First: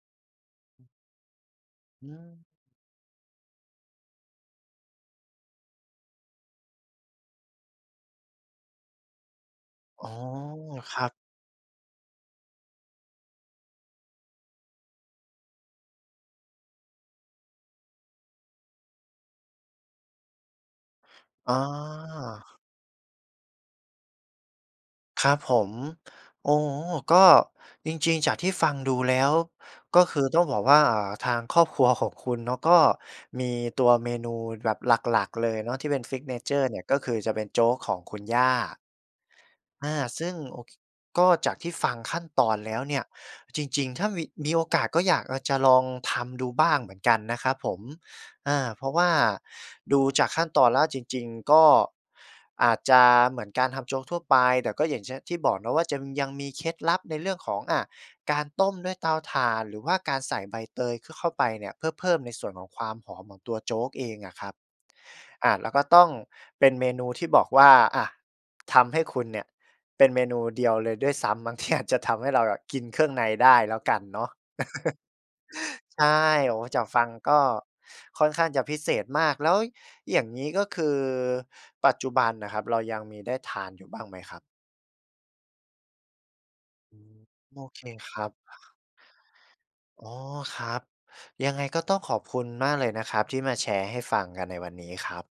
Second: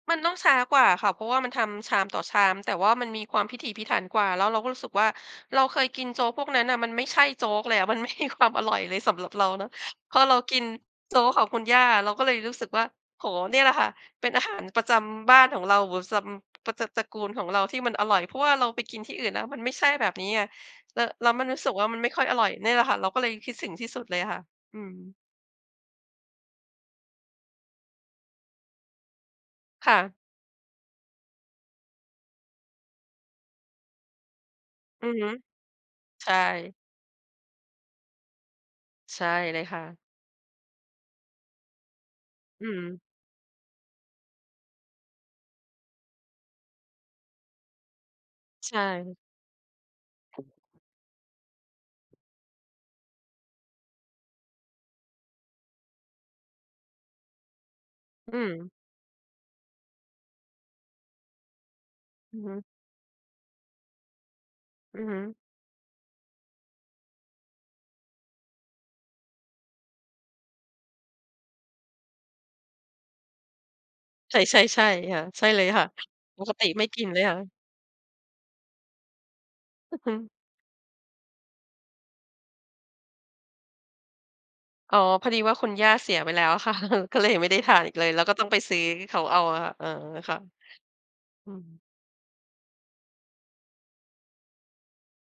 มันต้องช้ากว่าอะค่ะ เพราะว่ามันทำชาอมืต่อชม าม แต่ว่ามันมีความพิถีพิถันกว่า แล้วเราก็รู้สึกว่า เราเคยกินโจ๊กพวกนั้นน่ะ มันไม่ใช่โจ๊กเลยอะ มัน ไม่มีความ อร่อยเลยสำหรับเราเนาะ อ๋พอ อเรากินครับ โจ๊กของคุณย่าเราก็เลยรู้สึกว่า โอ้โฮ เนี่ยแหละค่ะ เป็นอาหารประจำบ้านของเรา วือซัม ประจำตระกูลของเราที่มันอร่อย เพราะว่าเราไปกินที่อื่นแล้วมันไม่ใช่แบบนี้ไง แล้ว แล้วมันอ่รู้สึกว่ามันไม่ค่อยอร่อย อ เนี่ยแหละค่ะ เราก็เลยคิดถึงที่สุดเลยอะค่ะ อืม ครับผม โอ้ ก็จริง ๆ จากที่ฟังดูแล้ว ค่ก็ะ คือต้องบอกว่าทางครอบครัวของคุณเนาะก็มีตัวเมนูแบบหอือลัฮึ ก ๆ เลยเนาะที่เป็น ใช่ Signature เนี่ย ก็คือจะเป็นโจ๊กของคุณย่า ใช่เลยค่อา ะ ซึ่ง โอ ค ก็จากที่ฟังขั้นตอนอืแล้วเนี่ม ย จริง ๆ ถ้ามี มีโอกาสก็อยาก อา จะลองทำดูบ้างเหมือนกันนะครับผม อ่า ใชเพราะว่า่ ดูจากขั้นตอนแล้วจริง ๆ ก็อาจจะเหมือนการทำโจ๊กทั่วไป แต่ก็ อย่างเช่น ที่บอกเนาะว่าจะยังมีเคล็ดลับในเรื่องของ อา อกืารต้ม มด้วยเตาถ่าน หรือว่าการใส่ใบเตย ขะ เข้าไปเนี่ย เพื่อเพิ่มในอืสอ่วฮนขึ องความหอมของตัวโจ๊กเองอะครับ อือฮึ อา แล้วก็ต้องเป็นเมนูที่บอกว่า อา ทำให้คุณเนี่ย เป็นเมนูเดียวเลยด้วยซ้ำมั้ง ที่ อาจจะทำให้เราอะกินเครื่องในได้แล้วกันเนาะ ใช่ ๆ ๆ ค่ะ ใช่เลยค่ะ ใช่ ปโกอ้ ติจาไม่กฟกัินงเลยกค่็ะ ค่อนข้างจะพิเศษมาก แล้วอือฮึ อย่างนี้ก็คือปัจจุบันอะครับ เรายังมีได้ทานอยู่บ้างไหมครับ? อ๋อ พอดีว่าคุณย่าเสียไปแล้ว ค่ะ ก็เลยไม่ไดโ้อทาเคนอีกเลย คแรล้วับ ก็ต้องไปซื้อเขาเอาอะคะ เออ อ๋อ ค่ะ ครับ อยัืงไงม ก็ต้องขอบคุณมากเลยนะครับ ที่มาแชร์ให้ฟังกันในวันนี้ครับ